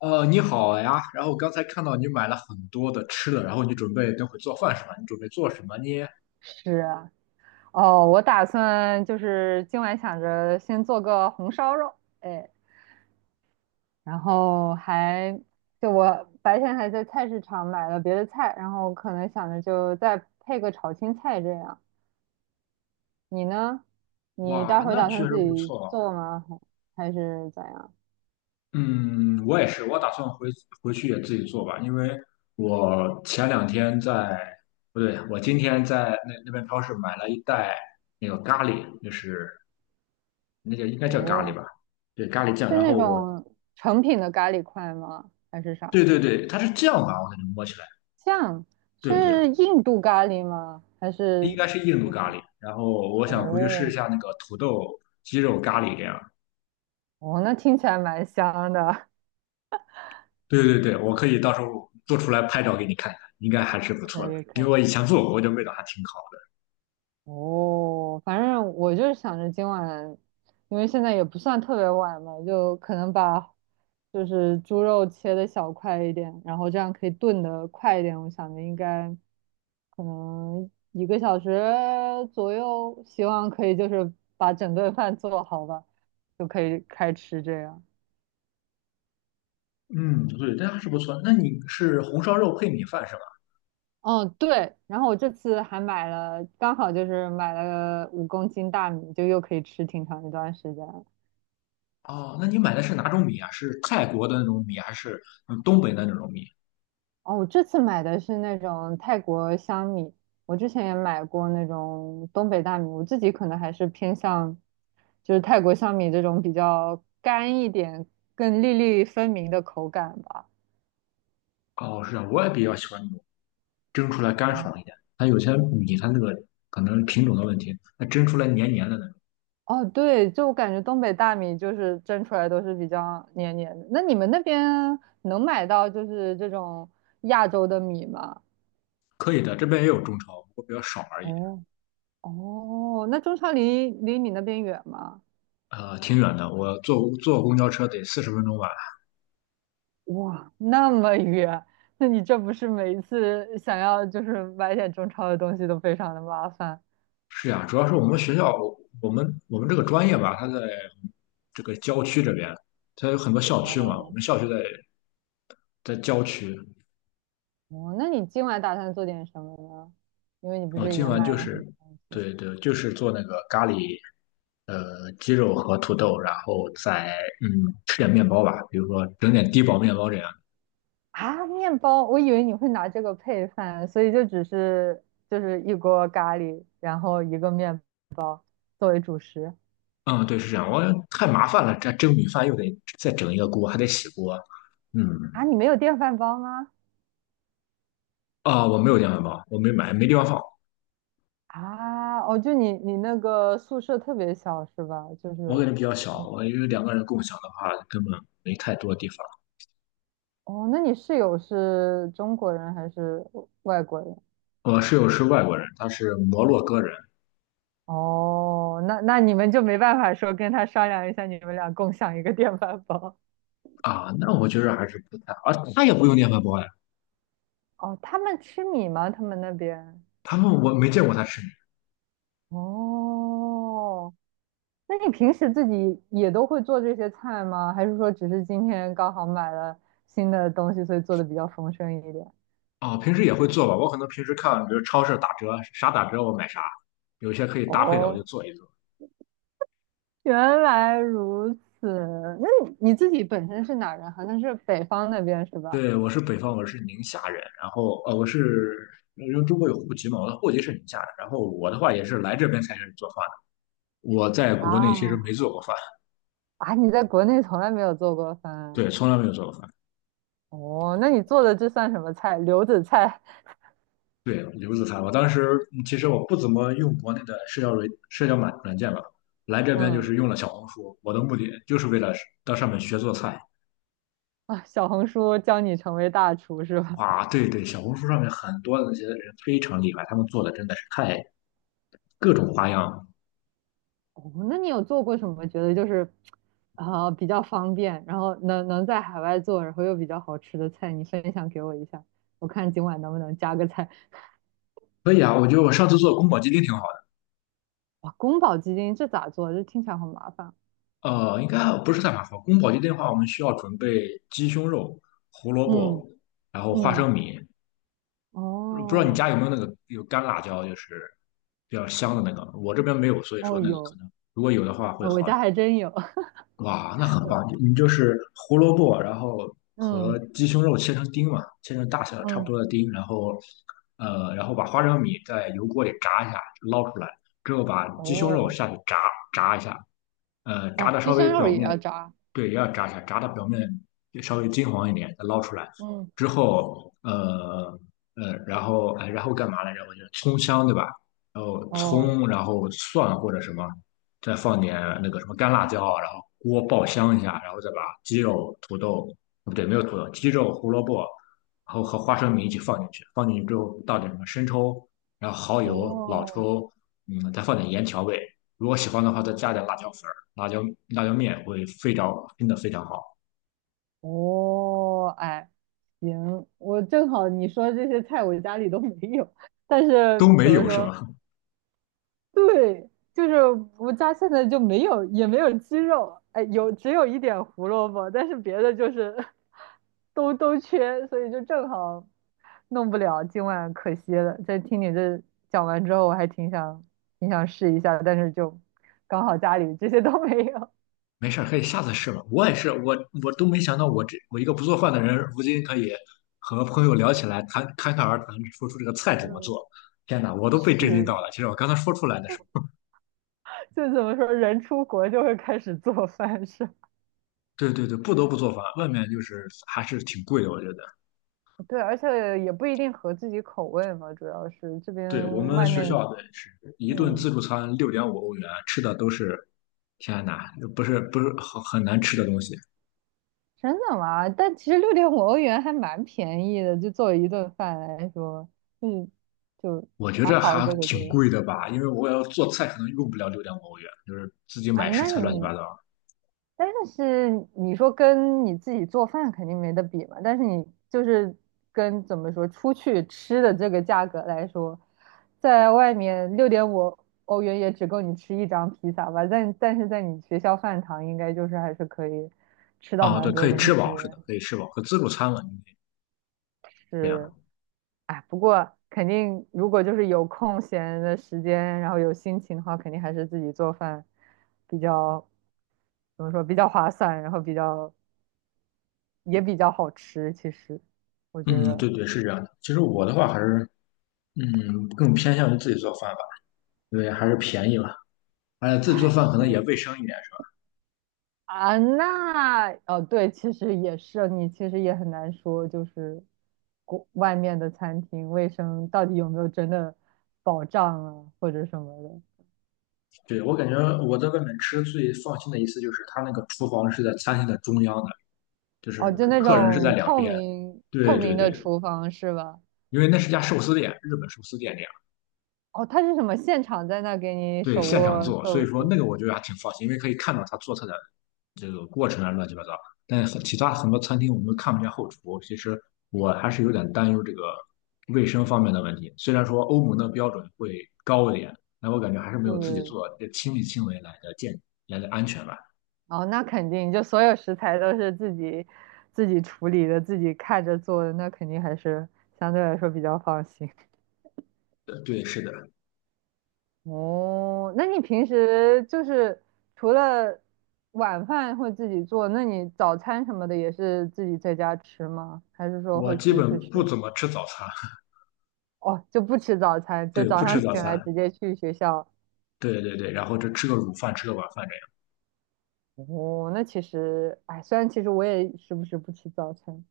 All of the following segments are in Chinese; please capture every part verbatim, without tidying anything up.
呃，你好呀。然后刚才看到你买了很多的吃的，然后你准备等会做饭是吧？你准备做什么呢？是啊，哦，我打算就是今晚想着先做个红烧肉，哎，然后还就我白天还在菜市场买了别的菜，然后可能想着就再配个炒青菜这样。你呢？你待哇，会儿那打确算自实不己错。做吗？还还是咋样？嗯，我也是，我打算回回去也自己做吧，因为我前两天在，不对，我今天在那那边超市买了一袋那个咖喱，就是那个应该叫咖喱哦，吧？对，咖喱酱。是然那后我，种成品的咖喱块吗？还是啥对对对，它是酱吧？我感觉摸起来，酱？对对，是印度咖喱吗？还应是该是印度咖喱。然后我想回去试一哦下那个土豆鸡肉咖喱这样。哦，那听起来蛮香的。对对对，我可以到时候做出来拍照给你看看，应该还是不错的。可以可因为以我以前做过，我觉得味道还挺好哦，反正我就是想着今晚，因为现在也不算特别晚嘛，就可能把就是猪肉切的小块一点，然后这样可以炖的快一点。我想着应该可能一个小时左右，希望可以就是把整顿饭做好吧，就可以开吃这样。的。嗯，对，这还是不错。那你是红烧肉配米饭是吧？嗯，对，然后我这次还买了，刚好就是买了五公斤大米，就又可以吃挺长一段时间。哦，那你买的是哪种米啊？是泰国的那种米，还是嗯东北的那种米？哦，我这次买的是那种泰国香米，我之前也买过那种东北大米，我自己可能还是偏向就是泰国香米这种比较干一点、更粒粒分明的口感吧。哦，是啊，我也比较喜欢那种蒸出来干哦爽一点。它有些米它那个可能品种的问题，它蒸出来黏黏的那种。哦，对，就我感觉东北大米就是蒸出来都是比较黏黏的。那你们那边能买到就是这种亚洲的米吗？可以的，这边也有中超，不过比较少而已。哦哦，那中超离离你那边远吗？呃，挺远的，我坐坐公交车得四十分钟吧，哇，那么远，那你这不是每一次想要就是买点中超的东西都非常的麻烦是呀，主要是我们学校，我我们我们这个专业吧，它在这个郊区这边，它有很多校区嘛。我哦们校区在在郊区，哦，那你今晚打算做点什么呢？因为你不我是今也晚买就了很多是东西对对，就是做那个咖喱，呃，鸡肉和土豆，然后再嗯吃点面包吧，比如说整点低饱面包这样。啊，面包，我以为你会拿这个配饭，所以就只是就是一锅咖喱，然后一个面作为主食嗯，对，是这样。我太麻烦了，这蒸米饭又得再整一个锅，还得洗锅。啊，嗯，你没有电饭煲吗？啊，我没有电饭煲，我没买，没地方放。啊，哦，就你你那个宿舍特别小是吧？就我感是。觉比较小，我因为两个人共享的话，根本没太多地方。哦，那你室友是中国人还是外国人？我室友是外国人，他是摩洛哥人哦，那那你们就没办法说跟他商量一下，你们俩共享一个电饭煲。啊，那我觉得还是不太，好，啊，他也不用电饭煲呀，哦，他们吃米吗？他们那边？他们我没见过他吃面哦，那你平时自己也都会做这些菜吗？还是说只是今天刚好买了新的东西，所以做的比较丰盛一点？啊，平时也会做吧，我可能平时看，比如超市打折，啥打折我买啥，有些可以搭配的我哦，就做一做。原来如此。那你你自己本身是哪人？好像是北方那边是吧？对，我是北方，我是宁夏人，然后呃，我是因为中国有户籍嘛，我的户籍是宁夏的，然后我的话也是来这边才开始做饭的，我在国内其实没啊，做过饭，啊，你在国内从来没有做过饭啊对，从来没有做过饭。哦？那你做的这算什么菜？留子菜？对，刘子涵，我当时其实我不怎么用国内的社交软社交软软件吧，来这边就嗯是用了小红书，我的目的就是为了到上面学做菜。啊，小红书教你成为大厨是吧？哇，对对，小红书上面很多的那些人非常厉害，他们做的真的是太各种花样。哦，那你有做过什么？觉得就是啊、比较方便，然后能能在海外做，然后又比较好吃的菜，你分享给我一下，我看今晚能不能加个菜。可以啊，我觉得我上次做的宫保鸡丁挺好的。哇，宫保鸡丁这咋做？这听起来好麻烦。呃，应该不是太麻烦。宫保鸡丁的话，我们需要准备鸡胸肉、胡萝嗯卜，然后花嗯，生米。不知道你哦家有没有那个有干辣椒，就是比较香的那个。我这边没有，所以说哦那个可有，能如果有的话会呃我好。家还真有。哇，那很棒！你就是胡萝卜，然后嗯和鸡胸肉切成丁嘛，切成大小差不嗯，多的丁，然后呃，然后把花生米在油锅里炸一下，捞出来之后，把鸡胸肉哦下去炸炸一下，呃，炸哦，的鸡稍微胸肉表也要面，炸。对，也要炸一下，炸的表面稍微金黄一点，再捞出来嗯，之后，呃呃，然后哎，然后干嘛来着？我觉得葱香对吧？然后哦，葱，然后蒜或者什么。再放点那个什么干辣椒啊，然后锅爆香一下，然后再把鸡肉、土豆，哦不对，没有土豆，鸡肉、胡萝卜，然后和花生米一起放进去。放进去之后倒点什么生抽，然后蚝油、老哦，抽，嗯，再放点盐调味。如果喜欢的话，再加点辣椒粉儿、辣椒辣椒面，会非常真的非常好。哦，哎，行，我正好你说这些菜我家里都没有，但是都没怎么有是说？吗？对，就是我家现在就没有，也没有鸡肉，哎，有只有一点胡萝卜，但是别的就是都都缺，所以就正好弄不了，今晚可惜了。在听你这讲完之后，我还挺想挺想试一下的，但是就刚好家里这些都没有。没事儿，可以下次试吧。我也是，我我都没想到我这我一个不做饭的人，如今可以和朋友聊起来，谈侃侃而谈，说出这个菜怎么嗯，做。天哪，我都被震惊是，到了。其实我刚才说出来的时候，就怎么说，人出国就会开始做饭是吧？对对对，不得不做饭，外面就是还是挺贵的，我觉得。对，而且也不一定合自己口味嘛，主要是这对我边们外学面，校的是一顿嗯，自助餐六点五欧元，吃的都是天哪，不是不是很很难吃的东西。真的吗？但其实六点五欧元还蛮便宜的，就作为一顿饭来说，嗯，就我觉还着好还这个挺就贵的吧，因为我要做菜可能用不了六点五欧元，就是自己啊，买食那材乱七八你糟。但是你说跟你自己做饭肯定没得比嘛，但是你就是跟怎么说出去吃的这个价格来说，在外面六点五欧元也只够你吃一张披萨吧，但但是在你学校饭堂应该就是还是可以吃到啊，蛮对，可多以东吃西饱，是的，的，可以吃饱，和自助餐嘛，应该这样的。是，哎，不过肯定如果就是有空闲的时间，然后有心情的话，肯定还是自己做饭比较怎么说比较划算，然后比较。也比较好吃。其实我觉嗯，得，对对，是这样的。其实我的话还是，嗯，更偏向于自己做饭吧，因为还是便宜嘛，而且自己做哎，饭可能也是卫生一点，是吧？啊，那哦，对，其实也是，你其实也很难说，就是国外面的餐厅卫生到底有没有真的保障啊，或者什么的。对，我感觉我在外面吃最放心的一次就是他那个厨房是在餐厅的中央的，就是哦，就那客人是在种两透边。明透对对明对，的厨房是吧？因为那是家寿司店，日本寿司店那样。哦，他是什么？现场在那给你对，手现场握做，所以寿说那司？个我觉得还挺放心，因为可以看到他做菜的这个过程啊，乱七八糟。但是其他很多餐厅我们都看不见后厨，其实我还是有点担忧这个卫生方面的问题。虽然说欧盟的标准会高一点，但我感觉还是没有自己对，做这亲力亲为来的健来的安全吧。哦，那肯定，就所有食材都是自己自己处理的，自己看着做的，那肯定还是相对来说比较放心。呃对，是的，哦，那你平时就是除了晚饭会自己做，那你早餐什么的也是自己在家吃吗？还是说我会基出去本不吃？怎么吃早餐，哦，就不吃早餐，就对，早不吃上早醒来餐，直接去学校。对对对，然后就吃个午饭，吃个晚饭这样。哦，那其实，哎，虽然其实我也时不时不吃早餐，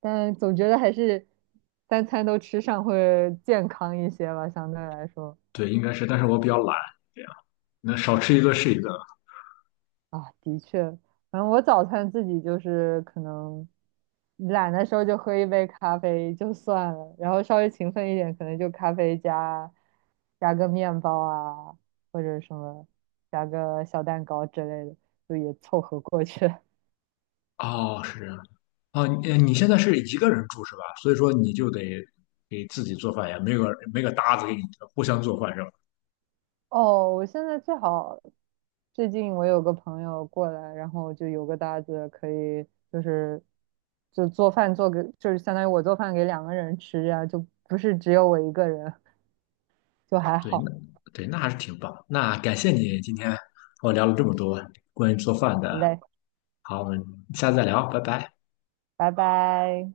但总觉得还是三餐都吃上会健康一些吧，相对来说。对，应该是，但是我比较懒，这样那少吃一哎顿是一顿。啊，的确，反正我早餐自己就是可能懒的时候就喝一杯咖啡就算了，然后稍微勤奋一点，可能就咖啡加加个面包啊，或者什么加个小蛋糕之类的，就也凑合过去。哦，是这样。啊，你呃你现在是一个人住是吧？所以说你就得给自己做饭呀，没有没个搭子给你互相做饭是吧？哦，我现在最好最近我有个朋友过来，然后就有个搭子可以，就是就做饭做给，就是相当于我做饭给两个人吃，这样就不是只有我一个人，就还对，那好。对那还是挺棒。那感谢你今天和我聊了这么多关于做饭好的。嘞，好，我们下次再聊，拜拜。拜拜。